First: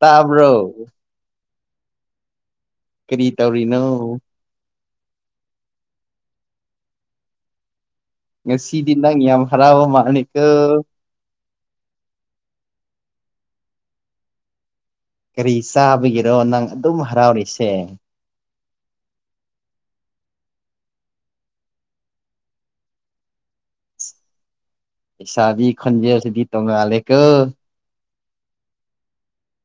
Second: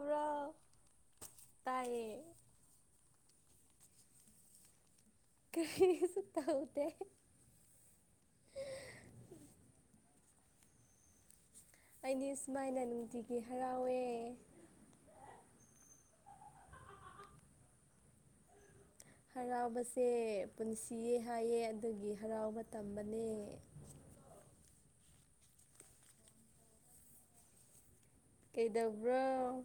ꯇꯕ꯭ꯔꯣ ꯇꯥꯏꯌꯦ ꯀꯔꯤ ꯇꯧꯔꯤꯅꯣ ꯀꯔꯤꯁꯨ ꯇꯧꯗꯦ ꯉꯥꯁꯤꯗꯤ ꯅꯪ ꯌꯥꯝ ꯍꯔꯥꯎꯕ ꯃꯥꯂꯤꯀꯣ ꯑꯩꯗꯤ ꯁꯨꯃꯥꯏꯅ ꯅꯨꯡꯇꯤꯒꯤ ꯍꯔꯥꯎꯋꯦ ꯀꯔꯤ ꯆꯥꯕꯒꯤꯔꯣ ꯅꯪ ꯑꯗꯨꯝ ꯍꯔꯥꯎꯔꯤꯁꯦ ꯍꯔꯥꯎꯕꯁꯦ ꯄꯨꯟꯁꯤꯌꯦ ꯍꯥꯏꯌꯦ ꯑꯗꯨꯒꯤ ꯍꯔꯥꯎꯕ ꯇꯝꯕꯅꯦ [unintelligible] [inaudible] ꯁꯕꯤ ꯈꯟꯖꯦ ꯑꯁꯤꯗꯤ ꯇꯧꯅꯂꯦ ꯀ ꯀꯩꯗꯧꯕ꯭ꯔꯣ [inaudible]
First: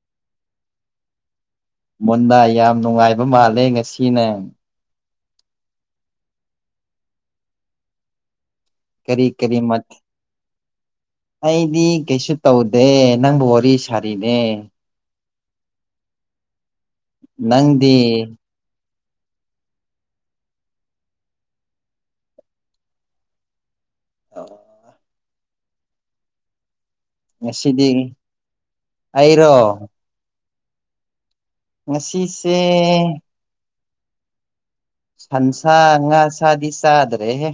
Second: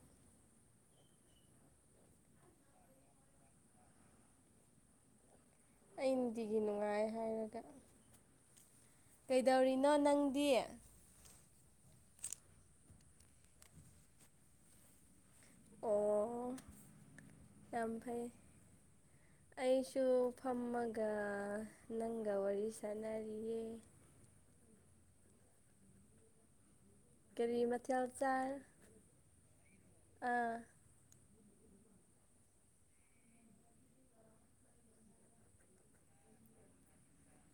ꯃꯨꯟꯅ ꯌꯥꯝ ꯅꯨꯡꯉꯥꯏꯕ ꯃꯥꯜꯂꯦ ꯉꯁꯤꯅꯦ ꯑꯒꯤ ꯅꯨꯡꯉꯥꯏ ꯍꯥꯏꯔꯒ ꯀꯔꯤ ꯀꯔꯤ ꯀꯩꯗꯧꯔꯤꯅꯣ ꯃꯊꯦꯜ ꯅꯪꯗꯤ ꯑꯩꯗꯤ ꯀꯩꯁꯨ ꯇꯧꯗꯦ ꯅꯪꯕꯨ ꯋꯥꯔꯤ ꯁꯥꯔꯤꯅꯦ ꯑꯣ [inaudible] ꯌꯥꯝ ꯅꯪꯗꯦ ꯐꯩ ꯑꯩꯁꯨ ꯐꯝꯃꯒ ꯅꯪꯒ ꯋꯥꯔꯤ ꯁꯥꯟꯅꯔꯤꯌꯦ ꯑ [unintelligible] [inaudible] ꯀꯦꯔꯤ ꯉꯁꯤꯗꯤ ꯃꯊ ꯆꯥ ꯑꯩꯔꯣ ꯑꯥ ꯉꯁꯤꯁꯦ ꯁꯟꯁꯥ ꯉꯥ ꯁꯥꯗꯤ ꯆꯥꯗ꯭ꯔꯦꯍꯦ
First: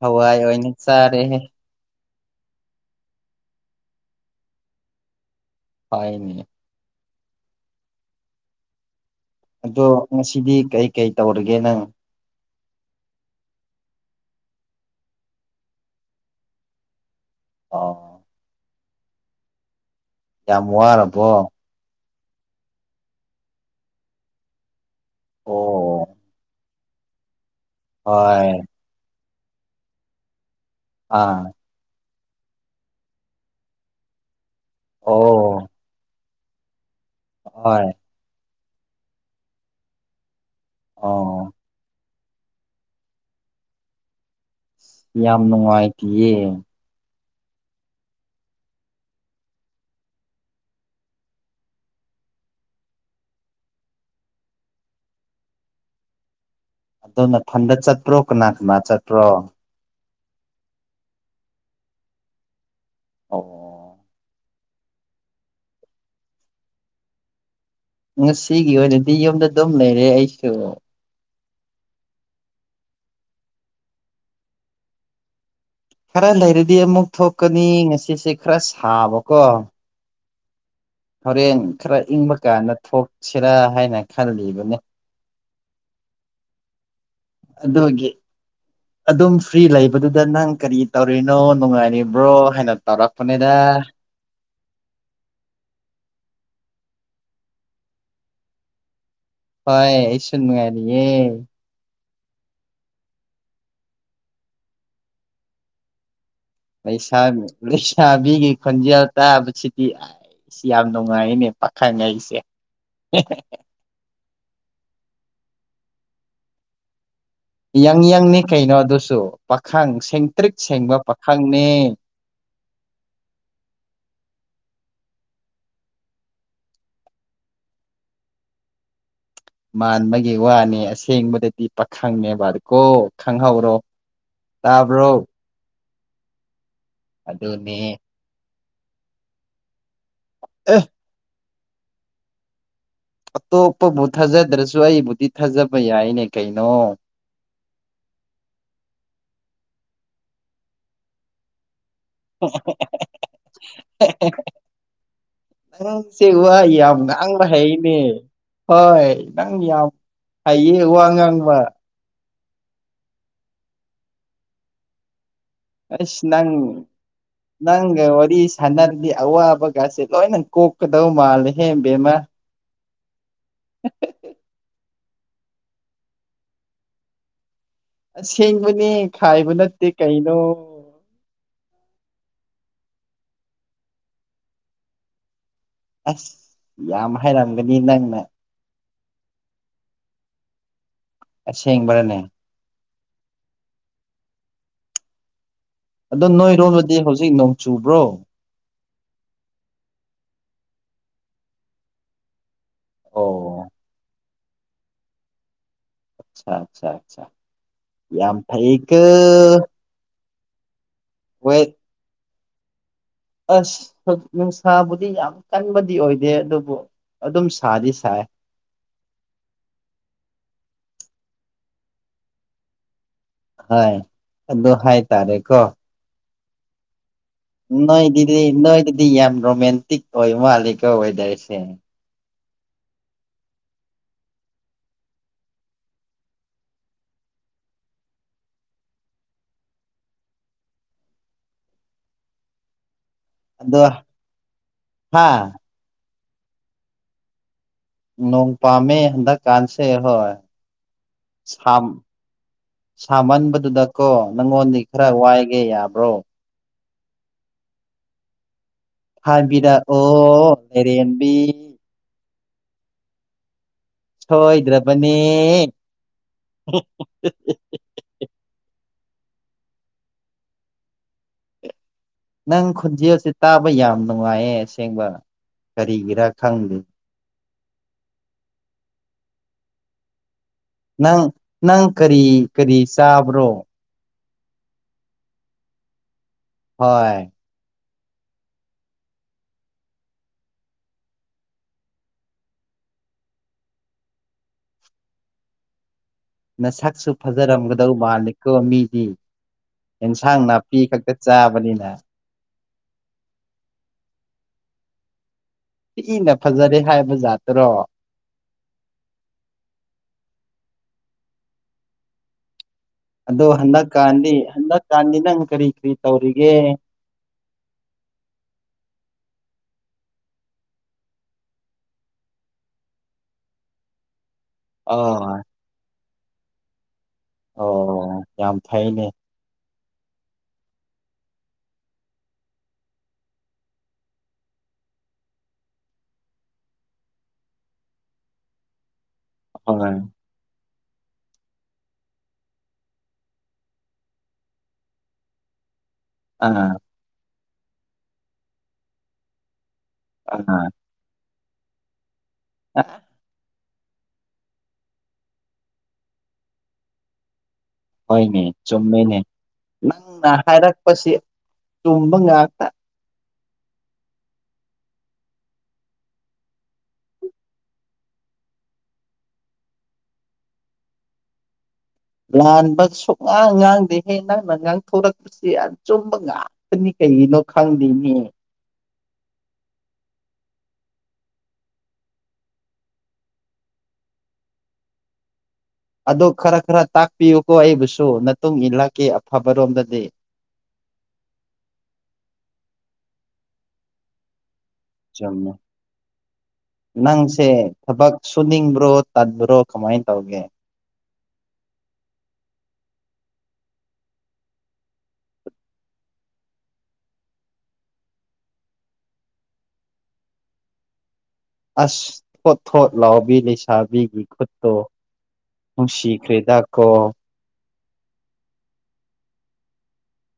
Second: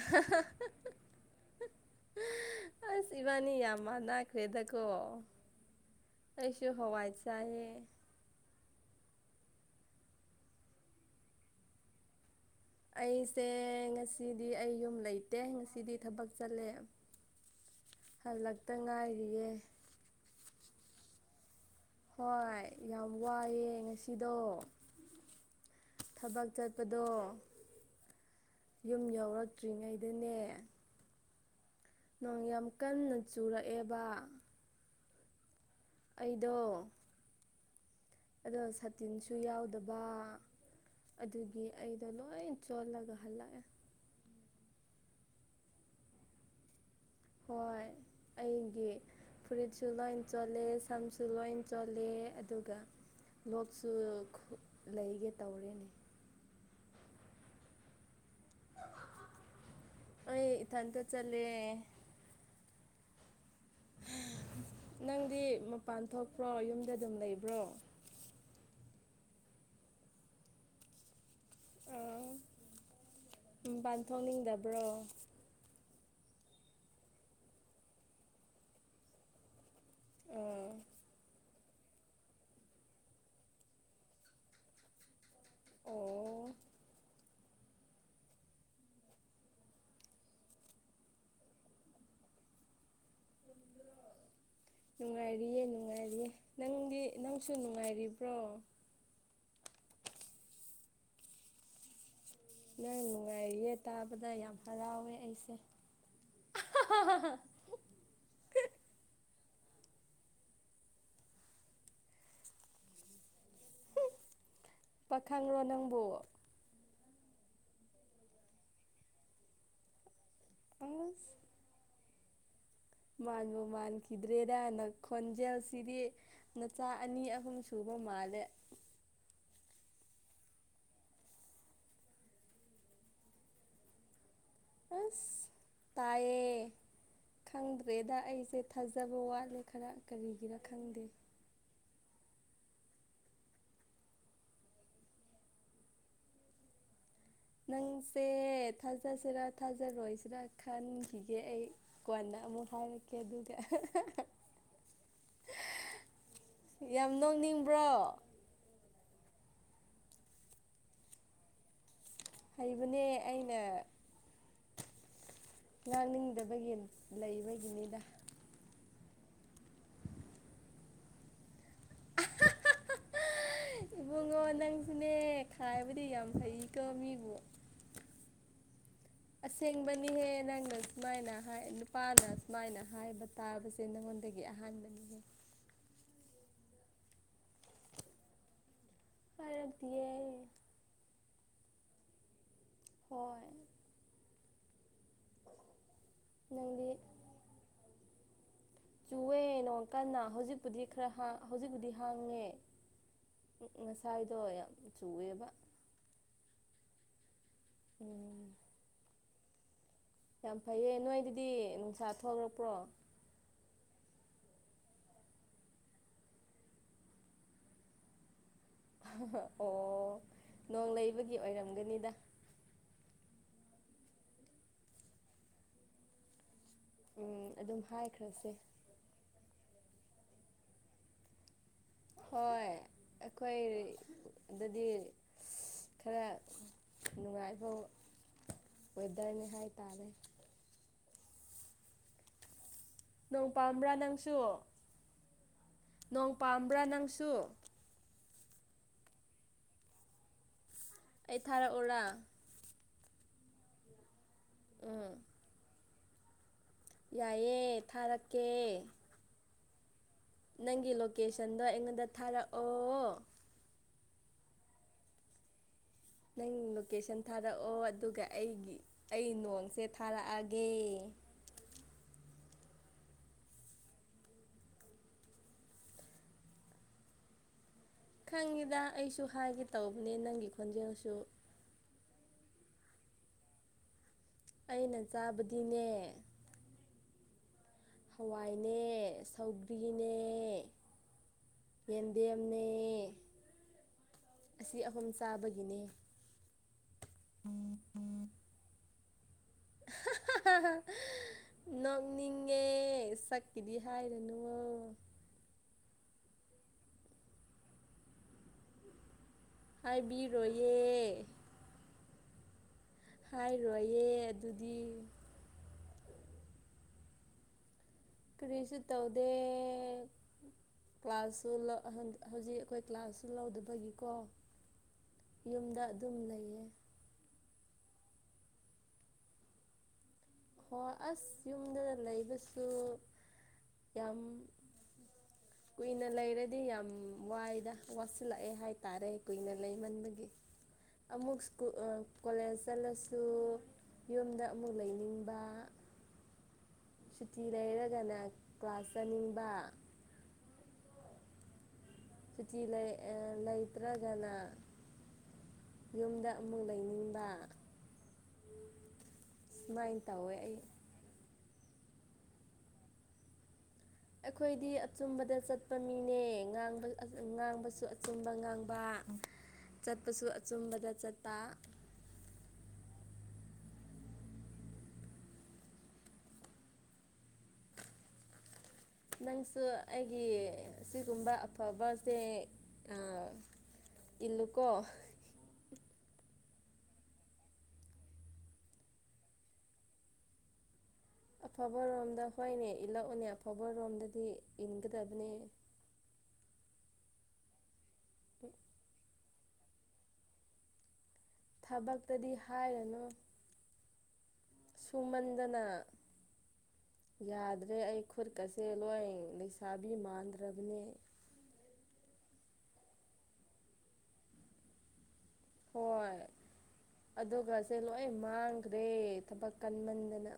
ꯍꯋꯥꯏ ꯑꯣꯏꯅ ꯆꯥꯔꯦꯦ ꯑꯁ ꯏꯕꯥꯅꯤ ꯌꯥꯝꯃ ꯅꯥꯈ꯭ꯔꯦꯗꯀꯣ ꯍꯣꯏꯅꯦ ꯑꯩꯁ ꯍꯋꯥꯆꯑ ꯑꯗꯣ ꯉꯁꯤꯗꯤ ꯀꯩꯀꯩ ꯇꯧꯔꯒꯦ ꯅꯪ ꯑꯩꯁꯦ ꯉꯁꯤꯗꯤ ꯑꯩ ꯌꯨꯝ ꯂꯩꯇꯦ ꯉꯁꯤꯗꯤ ꯊꯕꯛ ꯆꯠꯂꯦ ꯑꯣ ꯍꯜꯂꯛꯇ ꯉꯥꯏꯔꯤꯌꯦ ꯌꯥꯝ ꯋꯥꯔꯕꯣ ꯍꯣꯏ ꯌꯥꯝ ꯋꯥꯏꯑꯦ ꯉꯁꯤꯗꯣ ꯑꯣ ꯊꯕꯛ ꯆꯠ ꯄꯗꯣ ꯍꯣꯏ ꯌꯨꯝ ꯌꯧꯔꯛꯇ꯭ꯔꯤꯉꯩꯗꯅꯦ ꯑꯥ ꯅꯣꯡ ꯌꯥꯝ ꯀꯟꯅ ꯆꯨꯔꯛꯑꯦꯕ ꯑꯣ ꯑꯩꯗꯣ ꯍꯣꯏ ꯑꯗꯣ ꯁꯇꯤꯟꯁꯨ ꯌꯥꯎꯗꯕ ꯑꯣ ꯑꯗꯨꯒꯤ ꯑꯩ ꯂꯣꯏ ꯆꯣꯠꯂꯒ ꯍꯜꯂꯒꯦ ꯌꯥꯝ ꯅꯨꯡꯉꯥꯏꯇꯤ ꯌꯦ ꯍꯣꯏ ꯑꯩꯒꯤ ꯐꯨꯔꯤꯠꯁꯨ ꯂꯣꯏ ꯆꯣꯜꯂꯦ ꯁꯝꯁꯨ ꯂꯣꯏ ꯆꯣꯜꯂꯦ ꯑꯗꯨꯒ ꯂꯣꯛꯁꯨ ꯂꯩꯒꯦ ꯇꯧꯔꯤꯅꯦ ꯑꯗꯨꯗꯣ ꯅꯊꯟꯗ ꯆꯠꯇ꯭ꯔꯣ ꯀꯅꯥ ꯀꯅꯥ ꯆꯠꯇꯄ꯭ꯔꯣ ꯑꯩ ꯏꯊꯟꯇ ꯆꯠꯂꯦ ꯑꯣ ꯅꯪꯗꯤ ꯃꯄꯥꯟ ꯊꯣꯛꯄ꯭ꯔꯣ ꯌꯨꯝꯗ ꯑꯗꯨꯝ ꯂꯩꯕ꯭ꯔꯣ ꯉꯁꯤꯒꯤ ꯑꯣꯏꯅꯗꯤ ꯌꯨꯝꯗ ꯑꯗꯨꯝ ꯂꯩꯔꯦ ꯑꯩꯁꯨ ꯑꯥ ꯄꯥꯟꯊꯣꯛꯅꯤꯡꯗꯕ꯭ꯔꯣ ꯈꯔ ꯂꯩꯔꯗꯤ ꯑꯃꯨꯛ ꯊꯣꯛꯀꯅꯤ ꯉꯁꯤꯁꯦ ꯈꯔ ꯁꯥꯕꯀꯣ ꯑꯥ ꯍꯣꯔꯦꯟ ꯈꯔ ꯏꯪꯕ ꯀꯥꯟꯗ ꯊꯣꯛꯁꯤꯔꯥ ꯍꯥꯏꯅ ꯈꯜꯂꯤꯕꯅꯤ ꯑꯣ ꯑꯗꯨꯒꯤ ꯑꯗꯨꯝ ꯐ꯭ꯔꯤ ꯂꯩꯕꯗꯨꯗ ꯅꯪ ꯀꯔꯤ ꯇꯧꯔꯤꯅꯣ ꯅꯨꯡꯉꯥꯏꯔꯤꯕ꯭ꯔꯣ ꯍꯥꯏꯅ ꯇꯧꯔꯛꯄꯅꯤꯗ ꯑ ꯅꯨꯡꯉꯥꯏꯔꯤꯌꯦ ꯅꯨꯡꯉꯥꯏꯔꯤꯌꯦ ꯅꯪꯒꯤ ꯅꯪꯁꯨ ꯅꯨꯡꯉꯥꯏꯔꯤꯕ꯭ꯔꯣ ꯍꯣꯏ ꯑꯩꯁꯨ ꯅꯨꯡ ꯉꯥꯏꯔꯤꯌꯦ ꯅꯪ ꯅꯨꯡꯉꯥꯏꯔꯤꯌꯦ ꯇꯥꯕꯗ ꯌꯥꯝ ꯍꯔꯥꯎꯋꯦ ꯑꯩꯁꯦ ꯄꯩꯁꯥꯂꯩꯁꯥꯕꯤꯒꯤ ꯈꯟꯖꯦꯜ ꯇꯥꯕꯥ ꯁꯤꯗꯤ ꯁꯤ ꯌꯥꯝ ꯅꯨꯡꯉꯥꯏꯅꯦ ꯄꯥꯈꯪꯉ ꯑꯩꯁꯦ ꯄꯥꯈꯪꯂꯣ ꯅꯪꯕꯨ ꯌꯥꯪꯌꯥꯪꯅꯤ ꯀꯩꯅꯣ ꯑꯗꯨꯁꯨ ꯄꯥꯈꯪ ꯁꯦꯡꯇ꯭ꯔꯤꯛ ꯁꯦꯡꯕ ꯑꯁ ꯄꯥꯈꯪꯅꯤ ꯃꯥꯟꯕꯨ ꯃꯥꯟꯈꯤꯗ꯭ꯔꯦꯔꯅ ꯈꯣꯟꯖꯦꯜꯁꯤꯗꯤ ꯅꯆꯥ ꯑꯅꯤ ꯑꯍꯨꯝ ꯁꯨꯕ ꯃ ꯃꯥꯜꯂꯦ [inaudible] [inaudible] ꯃꯥꯟꯕꯒꯤ ꯋꯥꯅꯦ ꯑꯁꯦꯡꯕꯗꯗꯤ ꯄꯥꯈꯪꯅꯦꯕꯀꯣ ꯈꯪꯍꯧꯔꯣ ꯇꯕꯔꯣ ꯑꯁ ꯇꯥꯏꯌꯦ ꯈꯪꯗ꯭ꯔꯦꯗ ꯑꯩꯁꯦ ꯊꯥꯖꯕ ꯋꯥꯠꯂꯦ ꯈꯔ ꯀꯔꯤꯒꯤꯔ ꯑꯦ ꯈꯪꯗꯦ ꯑꯇꯣꯞꯄꯕꯨ ꯊꯥꯖꯗ꯭ꯔꯁꯨ ꯑꯩꯕꯨꯗꯤ ꯊꯥꯖꯕ ꯌꯥꯏꯅꯦ ꯀꯩꯅꯣ ꯅꯪꯁꯦ ꯊꯥꯖꯁꯤꯔꯥ ꯊꯥꯖꯔꯣꯏꯁꯤꯔꯥ ꯈꯟꯈꯤꯒꯦ ꯑꯩ ꯀꯣꯟꯅ ꯑꯃꯨꯛ ꯍꯥꯏꯔꯛꯀꯦ ꯑꯗꯨꯗꯤ ꯑꯁ ꯅꯪꯁꯦ ꯋꯥ ꯌꯥꯝ ꯅꯣꯛꯅꯤꯡꯕ꯭ꯔꯣ ꯉꯪꯕꯥꯍꯩꯅꯦ ꯍꯣꯏ ꯅꯪ ꯌꯥꯝ ꯍꯌꯦ ꯋꯥ ꯉꯥꯡꯕ ꯍꯩꯕꯅꯦ ꯑꯩꯅ ꯑꯁ ꯅꯪ ꯉꯥꯡꯅꯤꯡꯗꯕꯒꯤ ꯅꯪ ꯂꯩꯕꯒꯤꯅꯤꯗ ꯋꯥꯔꯤ ꯁꯅꯔꯗꯤ ꯑꯋꯥꯕꯒꯁꯦ ꯂꯣꯏꯅ ꯀꯣꯛꯀꯗꯧ ꯃꯥꯜꯂꯦ ꯍꯦꯝꯕꯦꯝꯃ [unintelligible] [inaudible] ꯅꯦ ꯈꯥꯏꯕꯗꯤ ꯌꯥꯝ ꯐꯩꯀꯣ ꯃꯤꯕꯨ ꯑꯁꯦꯡꯕꯅꯦ ꯈꯥꯏꯕ ꯅꯠꯇꯦ ꯀꯩꯅꯣ ꯑꯁꯦꯡꯕꯅꯤꯍꯦ ꯅꯪꯅ ꯁꯨꯃꯥꯏꯅ ꯍꯥꯏ ꯅꯨꯄꯥꯅ ꯁꯨꯃꯥꯏꯅ ꯍꯥꯏꯕ ꯇꯥꯕꯁꯦ ꯅꯪꯉꯣꯟꯗꯒꯤ ꯑꯍꯥꯟꯕꯅꯤꯍ ꯑꯁ ꯌꯥꯝ ꯍꯥꯏꯔꯝꯒꯅꯤ ꯅꯪꯅ ꯐꯔꯛꯇꯗꯤꯦ ꯑꯁꯦꯪꯕꯥꯔꯥꯅꯦ ꯍꯣꯏ ꯑꯗꯣ ꯅꯪꯗꯤ ꯅꯣꯏꯔꯣꯝꯕꯗꯤ ꯍꯧꯖꯤꯛ ꯅꯣꯡ ꯆꯨꯕ꯭ꯔꯣ ꯆꯨꯑꯦ ꯅꯣꯡ ꯀꯟꯅ ꯍꯧꯖꯤꯛꯄꯨꯗꯤ ꯈꯔ ꯍꯧꯖꯤꯛꯄꯨꯗꯤ ꯍꯥꯡꯉꯦ ꯑꯣ ꯉꯁꯥꯏꯗꯣ ꯌꯥꯝ ꯆꯨꯑꯦꯕ ꯑꯆꯥ ꯑꯆꯥ ꯑꯆꯥ ꯌꯥꯝ ꯎꯝ ꯐꯩꯀꯣ ꯌꯥꯝ ꯐꯩꯌꯦꯦ ꯅꯣꯏꯗꯗꯤ ꯋꯦꯠ ꯅꯨꯡꯁꯥ ꯊꯣꯛꯂꯛꯄ꯭ꯔꯣ ꯑꯁ ꯅꯨꯡꯁꯥꯕꯨꯗꯤ ꯌꯥꯝ ꯀꯟꯕꯗꯤ ꯑꯣꯏꯗꯦ ꯑꯗꯨꯕꯨ ꯑꯗꯨꯝ ꯁꯥꯗꯤ ꯁꯥꯏ ꯑꯣ ꯅꯣꯡ ꯂꯩꯕꯒꯤ ꯑꯣꯏꯔꯝꯒꯅꯤꯗ ꯍ ꯑꯗꯨ ꯍꯥꯏ ꯇꯔꯦ ꯀꯣ ꯎꯝ ꯑꯗꯨꯝ ꯅꯣꯏ ꯗꯤꯗꯤ ꯍꯥꯏꯈ꯭ꯔꯁꯦ ꯅꯣꯏ ꯑꯗꯨꯗꯤ ꯌꯥꯝ ꯔꯣꯃꯦꯟꯇꯤꯛ ꯑꯣꯏ ꯃꯥꯜꯂꯤꯀ ꯑꯣꯏꯗꯣꯏꯁꯦ ꯍꯣꯏ ꯑꯩꯈꯣꯏ ꯑꯗꯨꯗꯤ ꯈꯔ ꯅꯨꯡꯉꯥꯏꯕ ꯋꯦꯗꯔꯅꯤꯍꯥꯏ ꯇꯥꯔꯦ ꯅꯣꯡ ꯑꯗꯣ ꯄꯥꯝꯕ꯭ꯔꯥ ꯅꯪꯁꯨ ꯍꯥ ꯅꯣꯡ ꯄꯥꯝꯕ꯭ꯔꯥ ꯅꯪꯁꯨ ꯅꯣꯡ ꯄꯥꯝꯃꯦ ꯍꯟꯗꯛ ꯀꯥꯟꯁꯦ ꯍꯣꯏ ꯑꯩ ꯊꯥꯔ ꯑꯣꯔꯥ ꯁꯥꯃꯟꯕꯗꯨꯗ ꯀꯣ ꯅꯪꯉꯣꯟꯗꯤ ꯈꯔ ꯋꯥꯏꯒꯦ ꯌꯥꯕ꯭ꯔꯣ ꯌꯥꯏꯑꯦ ꯊꯥꯔꯛꯀꯦ ꯍꯥꯏꯕꯤꯔꯛꯑꯣ ꯅꯪꯒꯤ ꯂꯩꯔꯦꯝꯕꯤ ꯂꯣꯀꯦꯁꯟꯗꯣ ꯑꯩꯉꯣꯟꯗ ꯊꯥꯔꯛꯑꯣ ꯁꯣꯏꯗꯔ꯭ꯕꯅꯦ ꯅꯪ ꯂꯣꯀꯦꯁꯟ ꯊꯥꯔꯛꯑꯣ ꯑꯗꯨꯒ ꯑꯩꯒꯤ ꯑꯩ ꯅꯣꯡꯁꯦ ꯊꯥꯔꯛꯑꯒꯦ ꯅꯪ ꯈꯨꯣꯟꯖꯦꯜꯁꯦ ꯇꯥꯕ ꯌꯥꯝ ꯅꯨꯡꯉꯥꯏꯌꯦ ꯑꯁꯦꯡꯕ ꯀꯔꯤꯒꯤꯔꯥ ꯈꯪꯗꯦ ꯈꯪꯉꯤꯗ ꯑꯩꯁꯨ ꯍꯥꯏꯒꯦ ꯇꯧꯕꯅꯦ ꯅꯪꯒꯤ ꯈꯣꯟꯖꯦꯜꯁꯨ ꯅꯪ ꯅꯪ ꯀꯔꯤ ꯀꯔꯤ ꯆꯥꯕ꯭ꯔꯣ ꯑꯩꯅ ꯆꯥꯕꯗꯤꯅꯦ ꯍꯣꯏ ꯍꯋꯥꯏꯅꯦ ꯁꯧꯒ꯭ꯔꯤꯅꯦ ꯌꯦꯟꯗꯦꯝꯅꯦ ꯑꯁꯤ ꯑꯍꯨꯝ ꯆꯥꯕꯒꯤꯅꯦ ꯅꯁꯛꯁꯨ ꯐꯖꯔꯝꯒꯗꯧ ꯃꯥꯜꯂꯀꯣ ꯃꯤꯗꯤ ꯑꯦꯟꯁꯥꯡ ꯅꯥꯄꯤ ꯈꯛꯇ ꯆꯥꯕꯅꯤꯅ ꯪꯉꯦ ꯁꯛꯀꯤꯗꯤ ꯍꯥꯏꯔꯅꯨ ꯁꯤ ꯏꯅ ꯐꯖꯔꯦ ꯍꯥꯏꯕ ꯖꯥꯠꯇ꯭ꯔꯣ ꯍꯥꯏꯕꯤꯔꯣꯌꯦ ꯑꯗꯣ ꯍꯟꯗꯛꯀꯥꯟꯗꯤ ꯑꯗꯨꯗꯤ ꯍꯟꯗꯛꯀꯥꯟꯗꯤ ꯅꯪ ꯀꯔꯤ ꯀ꯭ꯔꯤ ꯇꯧꯒ ꯀꯔꯤꯁꯤ ꯇꯗ ꯀ꯭ꯂꯥꯁꯁꯨ ꯍꯧꯖꯤꯛ ꯑꯩꯈꯣꯏ ꯀ꯭ꯂꯥꯁꯁꯨ ꯂꯧꯗꯕꯒꯤꯀꯣ ꯑ ꯌꯨꯝꯗ ꯑꯗꯨꯝ ꯂꯩꯌꯦ ꯑꯣ ꯌꯥꯝ ꯐꯩꯅꯦ ꯍꯣꯏ ꯑꯁ ꯌꯨꯝꯗꯗ ꯂꯩꯕꯁꯨ ꯌꯥꯝ ꯀꯨꯏꯅ ꯂꯩꯔꯗꯤ ꯌꯥꯝ ꯋꯥꯏꯗ ꯋꯥꯠꯁꯤꯜꯂꯛꯑꯦ ꯍꯥꯏꯇꯥꯔꯦ ꯀꯨꯏꯅ ꯍꯣꯏ ꯂꯩꯃꯟꯕꯒꯤ ꯑꯃꯨꯛ ꯁ‍꯭ꯀꯨꯜ ꯀꯣꯂꯦꯖ ꯆꯠꯂꯁꯨ ꯌꯨꯝꯗ ꯑꯃꯨꯛ ꯂꯩꯅꯤꯡ ꯕ ꯑ ꯁꯨꯇꯤ ꯂꯩꯔꯒꯅ ꯀ꯭ꯂꯥꯁ ꯆꯠꯅꯤꯡꯕ ꯑ ꯁꯨꯇꯤ ꯂꯩ ꯑ ꯂꯩ ꯇ꯭ꯔꯒꯅ ꯌꯨꯝꯗ ꯑꯃꯨꯛ ꯂꯩꯅꯤꯡꯕ ꯍꯣꯏꯅꯦ ꯆꯨꯝꯃꯦꯅꯦ ꯁꯨꯃꯥꯏꯅ ꯅꯪꯅ ꯇꯧꯋꯦ ꯑꯩ ꯍꯥꯏꯔꯛꯄꯁꯤ ꯇꯨꯝꯕ ꯉꯥꯛꯇ ꯑꯩꯈꯣꯏꯗꯤ ꯑꯆꯨꯝꯕꯗ ꯆꯠꯄ ꯃꯤꯅꯦꯕ ꯉꯥꯕ ꯉꯥꯡꯕꯁꯨ ꯑꯆꯨꯝꯕ ꯉꯥꯡꯕ ꯆꯠꯄꯁꯨ ꯑꯆꯨꯝꯕꯗ ꯆꯠꯄ ꯂꯥꯟꯕ ꯁꯨꯛꯉꯥꯡ ꯉꯥꯡꯗꯦ ꯍꯦ ꯅꯪꯡꯅ ꯉꯥꯡ ꯊꯣꯔꯛꯄꯁꯤ ꯑ ꯆꯨꯝꯕ ꯉꯥꯛꯇꯅꯤ ꯀꯩ ꯀꯩꯒꯤꯅꯣ ꯈꯪꯗꯤꯅꯤ ꯅꯪꯁꯨ ꯑꯩꯒꯤ ꯁꯤꯒꯨꯝꯕ ꯑꯐꯕꯁꯦ ꯑ ꯏꯜꯂꯨꯀꯣ ꯑꯗꯨ ꯈꯔ ꯈꯔ ꯇꯥꯛꯄꯤꯌꯨꯀꯣ ꯑꯩꯕꯨꯁꯨ ꯅꯇꯨꯡ ꯏꯜꯂꯛꯀꯦ ꯑꯐꯕꯔꯣꯝꯗꯗꯤ [inaudible] ꯑꯐꯕ ꯔꯣꯝꯗ ꯍꯣꯏꯅꯦ ꯏꯜꯂꯛꯎꯅꯦ ꯑꯐꯕꯔꯣꯝꯗꯗꯤ ꯏꯟꯒꯗꯕꯅꯦ ꯆꯨꯝꯃꯦ ꯅꯪꯁꯦ ꯊꯕꯛ ꯁꯨꯅꯤꯡꯕ꯭ꯔꯣ ꯇꯟꯕ꯭ꯔꯣ ꯀꯃꯥꯏ ꯇꯧꯒꯦ ꯊꯕꯛꯇꯗꯤ ꯍꯥꯏꯔꯅꯨ ꯁꯨꯃꯟꯗꯅ ꯌꯥꯗ꯭ꯔꯦ ꯑꯩ ꯈꯨꯠꯀꯁꯦ ꯂꯣꯏ ꯂꯩꯁꯥꯕꯤ ꯃꯥꯟꯗ꯭ꯔꯕꯅꯦ ꯁꯤ ꯊꯣꯠ ꯊꯣꯠ ꯂꯥꯎꯕꯤ ꯂꯩꯁꯥꯕꯤꯒꯤ ꯈꯨꯠꯇꯣ ꯅꯨꯡꯁꯤꯈ꯭ꯔꯦꯗ ꯀꯣ ꯁꯦ ꯂꯣꯏ ꯃꯥꯡꯒ꯭ꯔꯦ ꯊꯕꯛ ꯀꯟꯃꯟꯗꯅ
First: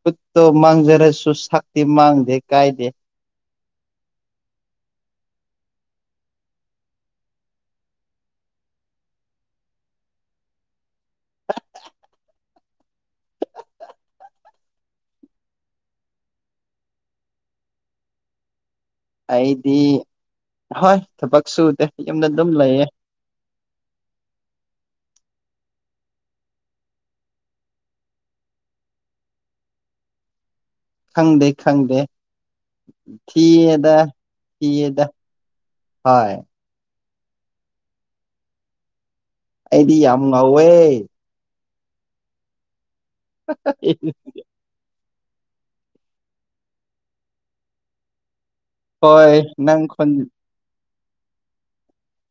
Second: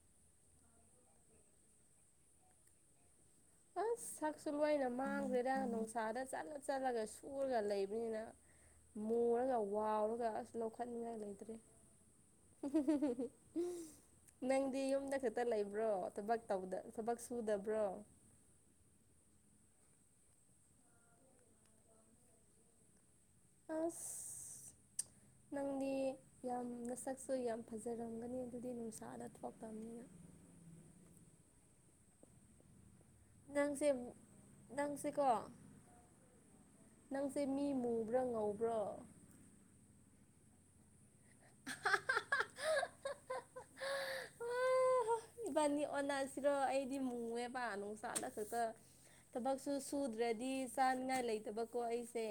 ꯈꯨꯠꯇꯣ ꯃꯥꯡꯖꯔꯁꯨ ꯁꯛꯇꯤ ꯃꯥꯡꯗꯦ ꯀꯥꯏꯗꯦ ꯑꯁ ꯁꯛꯁꯨ ꯂꯣꯏꯅ ꯃꯥꯡꯒ꯭ꯔꯦꯗ ꯅꯨꯡꯁꯥꯗ ꯆꯠꯂ ꯆꯠꯂꯒ ꯁꯨꯔꯒ ꯂꯩꯕꯅꯤꯅ ꯃꯨꯔꯒ ꯋꯥꯎꯔꯒ ꯑꯁ ꯂꯧꯈꯠꯅꯤꯡꯉꯥꯏ ꯂꯩꯇ꯭ꯔꯦ [unintelligible] ꯅꯪꯗꯤ ꯌꯨꯝꯗ ꯈꯛꯇ ꯂꯩꯕ꯭ꯔꯣ ꯊꯕꯛ ꯇꯧꯕꯗ ꯊꯕꯛ ꯁꯨꯗꯕ꯭ꯔꯣ ꯑꯩꯗꯤ ꯍꯣꯏ ꯊꯕꯛ ꯁꯨꯗꯦ ꯌꯨꯝꯗ ꯑꯗꯨꯝ ꯂꯩꯌꯦ ꯑꯁ ꯅꯪꯗꯤ ꯌꯥꯝ ꯅꯁꯛꯁꯨ ꯌꯥꯝ ꯐꯖꯔꯝꯒꯅꯤ ꯑꯗꯨꯗꯤ ꯅꯨꯡꯁꯥꯗ ꯊꯣꯛꯇꯕꯅꯤꯅ ꯈꯪꯗꯦ ꯈꯪꯗꯦ ꯅꯪꯁꯦ ꯊꯤꯌ‌ꯦꯗ ꯊꯤꯌꯦꯗ ꯅꯪꯁꯦꯀꯣ ꯍꫭꯏ ꯅꯪꯁꯦ ꯃꯤ ꯃꯨꯕ꯭ꯔꯥ ꯉꯧꯕ꯭ꯔꯣ ꯑꯩꯗꯤ ꯌꯥꯝ ꯉꯧꯋꯦ ꯑꯍꯥ ꯍꯥ ꯍꯥ ꯦ [unintelligible] ꯑꯣꯍꯣ ꯏꯕꯥꯅꯤ ꯑꯣꯟꯅꯁꯤꯔꯣ ꯑꯩꯗꯤ ꯃꯨꯋꯦꯕ ꯅꯨꯡꯁꯥꯗ ꯊꯇ ꯍꯣꯏ ꯊꯕꯛꯁꯨ ꯅꯪ ꯈꯣꯟ ꯁꯨꯗ꯭ꯔꯗꯤ ꯆꯥꯅꯤꯡꯉꯥꯏ ꯂꯩꯇꯕꯀꯣ ꯑꯩꯁꯦ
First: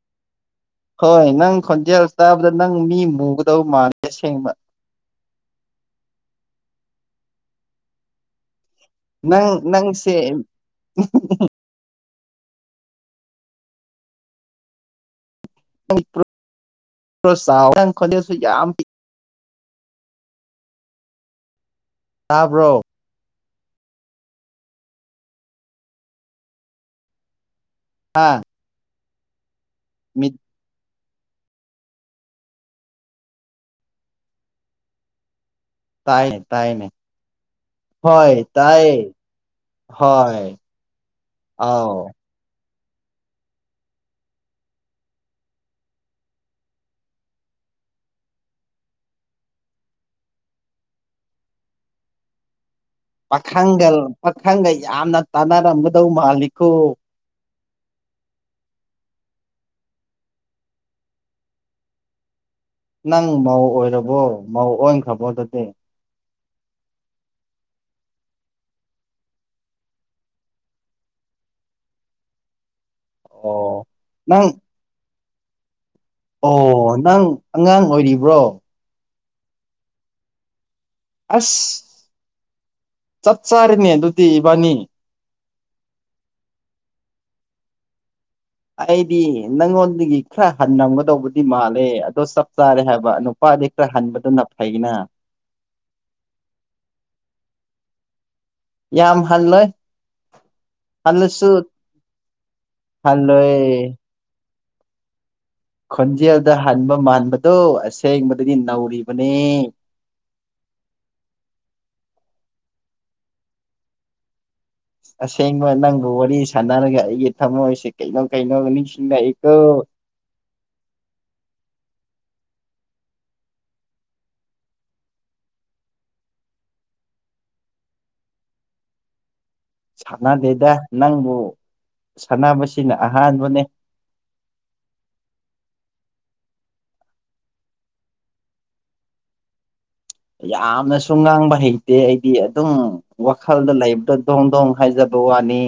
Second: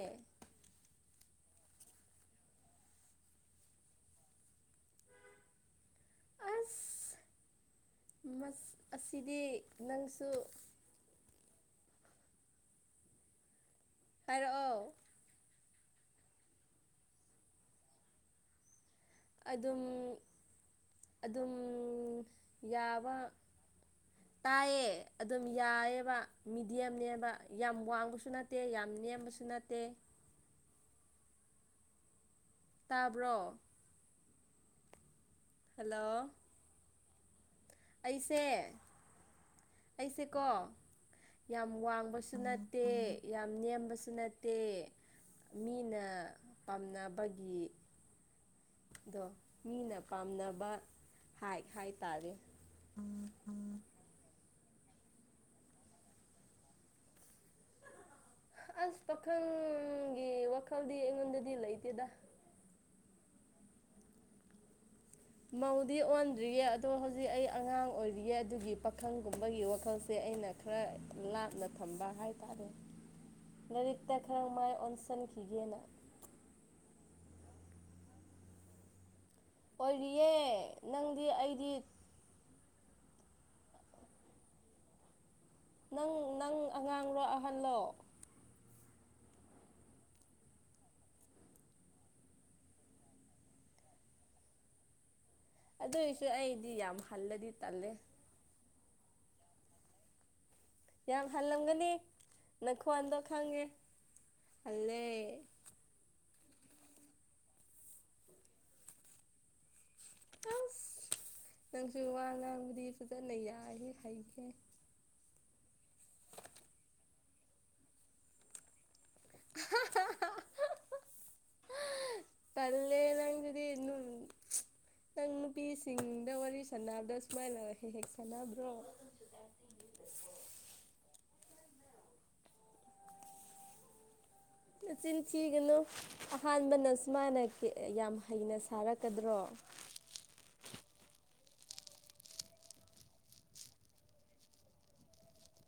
ꯍꯣꯏ ꯅꯪ ꯈꯣꯟꯖꯦꯜ ꯇꯥꯕꯗ ꯅꯪ ꯃꯤ ꯃꯨꯒꯗꯧ ꯃꯥꯂꯦ ꯑꯁꯦꯡꯕ [inaudible] ꯃꯁ ꯑꯁꯤꯗꯤ ꯅꯪ ꯅꯪꯁꯦ ꯅꯪꯁꯨ ꯍꯥꯏꯔꯛ ꯑꫭ ꯈꯔꯌꯥꯎ ꯅꯪ ꯈꫭꯟꯖ‌ꯦꯜꯁꯨ ꯌꯥꯝ ꯄꯤꯛ ꯑꯗꯨꯝ ꯑꯗꯨꯝ ꯇꯥꯕ꯭ꯔꯣ ꯌꯥꯕ ꯇꯥꯏꯌꯦ ꯑꯗꯨꯝ ꯌꯥꯏꯑꯦꯕ ꯃꯤꯗꯤꯌꯝꯅꯦꯕ ꯌꯥꯝ ꯋꯥꯡꯕꯁꯨ ꯅꯠꯇꯦ ꯌꯥꯝ ꯅꯦꯝꯕꯁꯨ ꯅꯠꯇꯦ ꯃꯤ ꯇꯥꯕ꯭ꯔꯣ ꯍꯜꯂꯣ ꯇꯥꯏꯅꯦ ꯇꯥꯏꯅꯦ ꯍꯣꯏ ꯑꯩꯁꯦ ꯇꯥꯏꯌꯦ ꯍꯣꯏ ꯑꯩꯁꯦꯀꯣ ꯌꯥꯝ ꯑꯥꯎ ꯋꯥꯡꯕꯁꯨ ꯅꯠꯇꯦ ꯅꯠꯇꯦ ꯌꯥꯝ ꯅꯦꯝꯕꯁꯨ ꯅꯠꯇꯦ ꯃꯤꯅ ꯄꯥꯝꯅꯕꯒꯤ ꯑꯗꯣ ꯃꯤꯅ ꯄꯥꯝꯅꯕ ꯍꯥꯏ ꯍꯥꯏ ꯇꯔꯦ ꯄꯥꯈꯪꯒ ꯄꯥꯈꯪꯒ ꯌꯥꯝꯅ ꯇꯥꯟꯅꯔꯝꯒꯗꯧ ꯃꯥꯜꯂꯤꯈꯣ ꯑꯁ ꯄꯈꯪ ꯒꯤ ꯋꯥꯈꯜꯗꯤ ꯌꯦꯉꯗꯗꯤꯂꯇꯦꯗ ꯅꯪ ꯃꯧ ꯑꯣꯏꯔꯕꯣ ꯃꯧ ꯑꯣꯏꯅ ꯃꯎꯗꯤ ꯑꯣꯟ ꯔꯤꯌꯦ ꯑꯗꯣ ꯍꯧꯖꯤꯛ ꯑꯩ ꯑꯉꯥꯡ ꯑꯣꯏꯔꯤꯌꯦꯦ ꯑꯗꯨꯒꯤ ꯄꯥꯈꯪꯒꯨꯝꯕꯒꯤ ꯋꯥꯈꯜꯁꯦ ꯑꯩꯅ ꯈꯔ ꯂꯥꯞꯅ ꯊꯝꯕ ꯍꯥꯏꯇꯥꯔꯦ ꯑꯣ ꯂꯥꯏꯔꯤꯛꯇ ꯅꯪ ꯈꯔ ꯃꯥꯏ ꯑꯣꯟꯁꯤꯟꯈꯤꯒꯦꯅ ꯑꯣ ꯅꯪ ꯑꯉꯥꯡ ꯑꯣꯏꯔꯤꯕ꯭ꯔꯣ ꯑꯣꯏꯦ ꯑꯁ ꯆꯠ ꯆꯥꯔꯤꯅꯦ ꯑꯗꯨꯗꯤ ꯏꯕꯥꯅꯤ ꯅꯪ ꯅꯪ ꯑꯉꯥꯡꯂꯣ ꯑꯍꯜꯂꯣ ꯑꯩꯗꯤ ꯅꯪꯉꯣꯟꯗꯒꯤ ꯈꯔ ꯍꯔꯝꯒꯗꯧꯕꯗꯤ ꯃꯥꯜꯂꯦ ꯑꯗꯣ ꯆꯞ ꯆꯥꯔꯦ ꯍꯥꯏꯕ ꯅꯨꯄꯥꯗꯤ ꯍꯟꯕꯗꯨꯅ ꯐꯩꯅ ꯑꯗꯨꯏꯁꯨ ꯑꯩꯗꯤ ꯌꯥꯝ ꯍꯜꯂꯗꯤ ꯇꯜꯂꯦ ꯌꯥꯝ ꯍꯜꯂꯣꯏ ꯌꯥꯝ ꯍꯜꯂꯁꯨ ꯍꯜꯂꯝꯒꯅꯤ ꯅꯪꯈꯣꯟꯜꯗꯣ ꯍꯜꯂꯣꯏ ꯈꯪꯉꯦ ꯍꯜꯂꯦ ꯈꯣꯟꯖꯦꯜꯗ ꯍꯟꯕ ꯃꯥꯟꯕꯗꯨꯣ ꯑꯁꯦꯡꯕꯗꯤ ꯅꯧꯔꯤꯕꯅꯤ ꯑꯁ ꯅꯪꯁꯨ ꯋꯥ ꯉꯥꯡꯕꯨꯗꯤ ꯐꯖꯅ ꯌꯥꯏ ꯍꯩꯒꯦ ꯑꯁꯦꯡꯕ ꯅꯪꯒ ꯋꯥꯔꯤ ꯁꯥꯟꯅꯔꯒ ꯑꯩꯒꯤ ꯊꯝꯃꯣꯏꯁꯤꯦ ꯀꯩꯅꯣ ꯀꯩꯅꯣ ꯅꯤꯡꯁꯤꯡꯉꯛꯏꯀꯣ [unintelligible] [inaudible] ꯄꯂꯦ ꯂꯗꯤ ꯅꯨꯄꯤꯁꯤꯡꯗ ꯋꯥꯔꯤ ꯁꯥꯟꯗ ꯁꯨꯃꯥꯏꯅꯔ ꯍꯦꯛ ꯍꯦꯛ ꯁꯥꯟꯅꯕ꯭ꯔꯣ ꯁꯥꯟꯅꯗꯦꯗ ꯅꯪꯕꯨ ꯁꯥꯟꯅꯕꯕꯁꯤꯅ ꯑꯍꯥꯟꯕꯅꯦ ꯆꯤꯟ ꯊꯤꯒꯅꯨ ꯑꯍꯥꯟꯕꯅ ꯁꯨꯃꯅ ꯌꯥꯝ ꯍꯩꯅ ꯁꯥꯔꯛꯀꯗ꯭ꯔꯣ [unintelligible] [inaudible] ꯌꯥꯝꯅꯁꯨ ꯉꯥꯡꯕ ꯍꯩꯇꯦ ꯑꯩꯗꯤ ꯑꯗꯨꯝ ꯋꯥꯈꯜꯗ ꯂꯩꯕꯗ ꯗꯣꯡ ꯗꯣꯡ ꯍꯥꯏꯖꯕ ꯇ ꯋꯥꯅꯤ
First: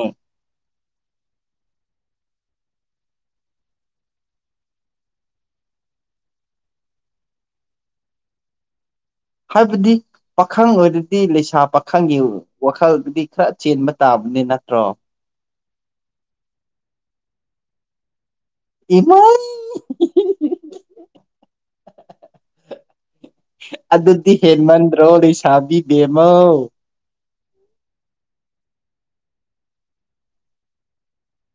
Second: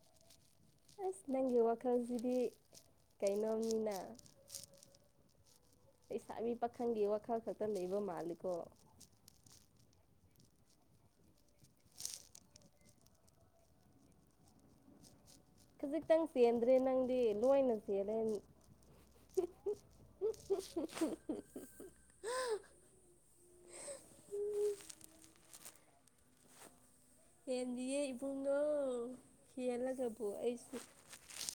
ꯑꯁ ꯅꯪꯒꯤ ꯋꯥꯈꯜꯁꯤꯗꯤ ꯀꯩꯅꯣꯝꯅꯤꯅ ꯂꯩꯁꯥꯕꯤ ꯄꯥꯈꯪꯒꯤ ꯋꯥꯈꯜ ꯈꯛꯇ ꯂꯩꯕ ꯃꯥꯜꯂꯤꯀꯣ ꯍꯥꯏꯕꯗꯤ ꯄꯥꯈꯪ ꯑꯣꯏꯔꯗꯤ ꯂꯩꯁꯥ ꯄꯥꯈꯪꯒꯤ ꯋꯥꯈꯜꯗꯨꯗꯤ ꯈꯔ ꯆꯦꯟꯕ ꯇꯥꯕ ꯅꯤ ꯅꯠꯇ꯭ꯔꯣ ꯈꯖꯤꯛꯇꯪ ꯆꯦꯟꯗ꯭ꯔꯦ ꯅꯪꯗꯤ ꯂꯣꯏꯅ ꯆꯦꯜꯂꯦ ꯑꯦꯃꯥꯏ ꯑꯗꯨꯗꯤ ꯍꯦꯟꯃꯟꯗ꯭ꯔꯣ ꯂꯩꯁꯥꯕꯤ ꯕꯦꯝꯃꯧ ꯌꯦꯟꯗꯤꯌꯦ ꯏꯕꯨꯡꯗꯣ ꯍꯦꯜꯂꯒꯕꯨ ꯑꯩꯁꯨ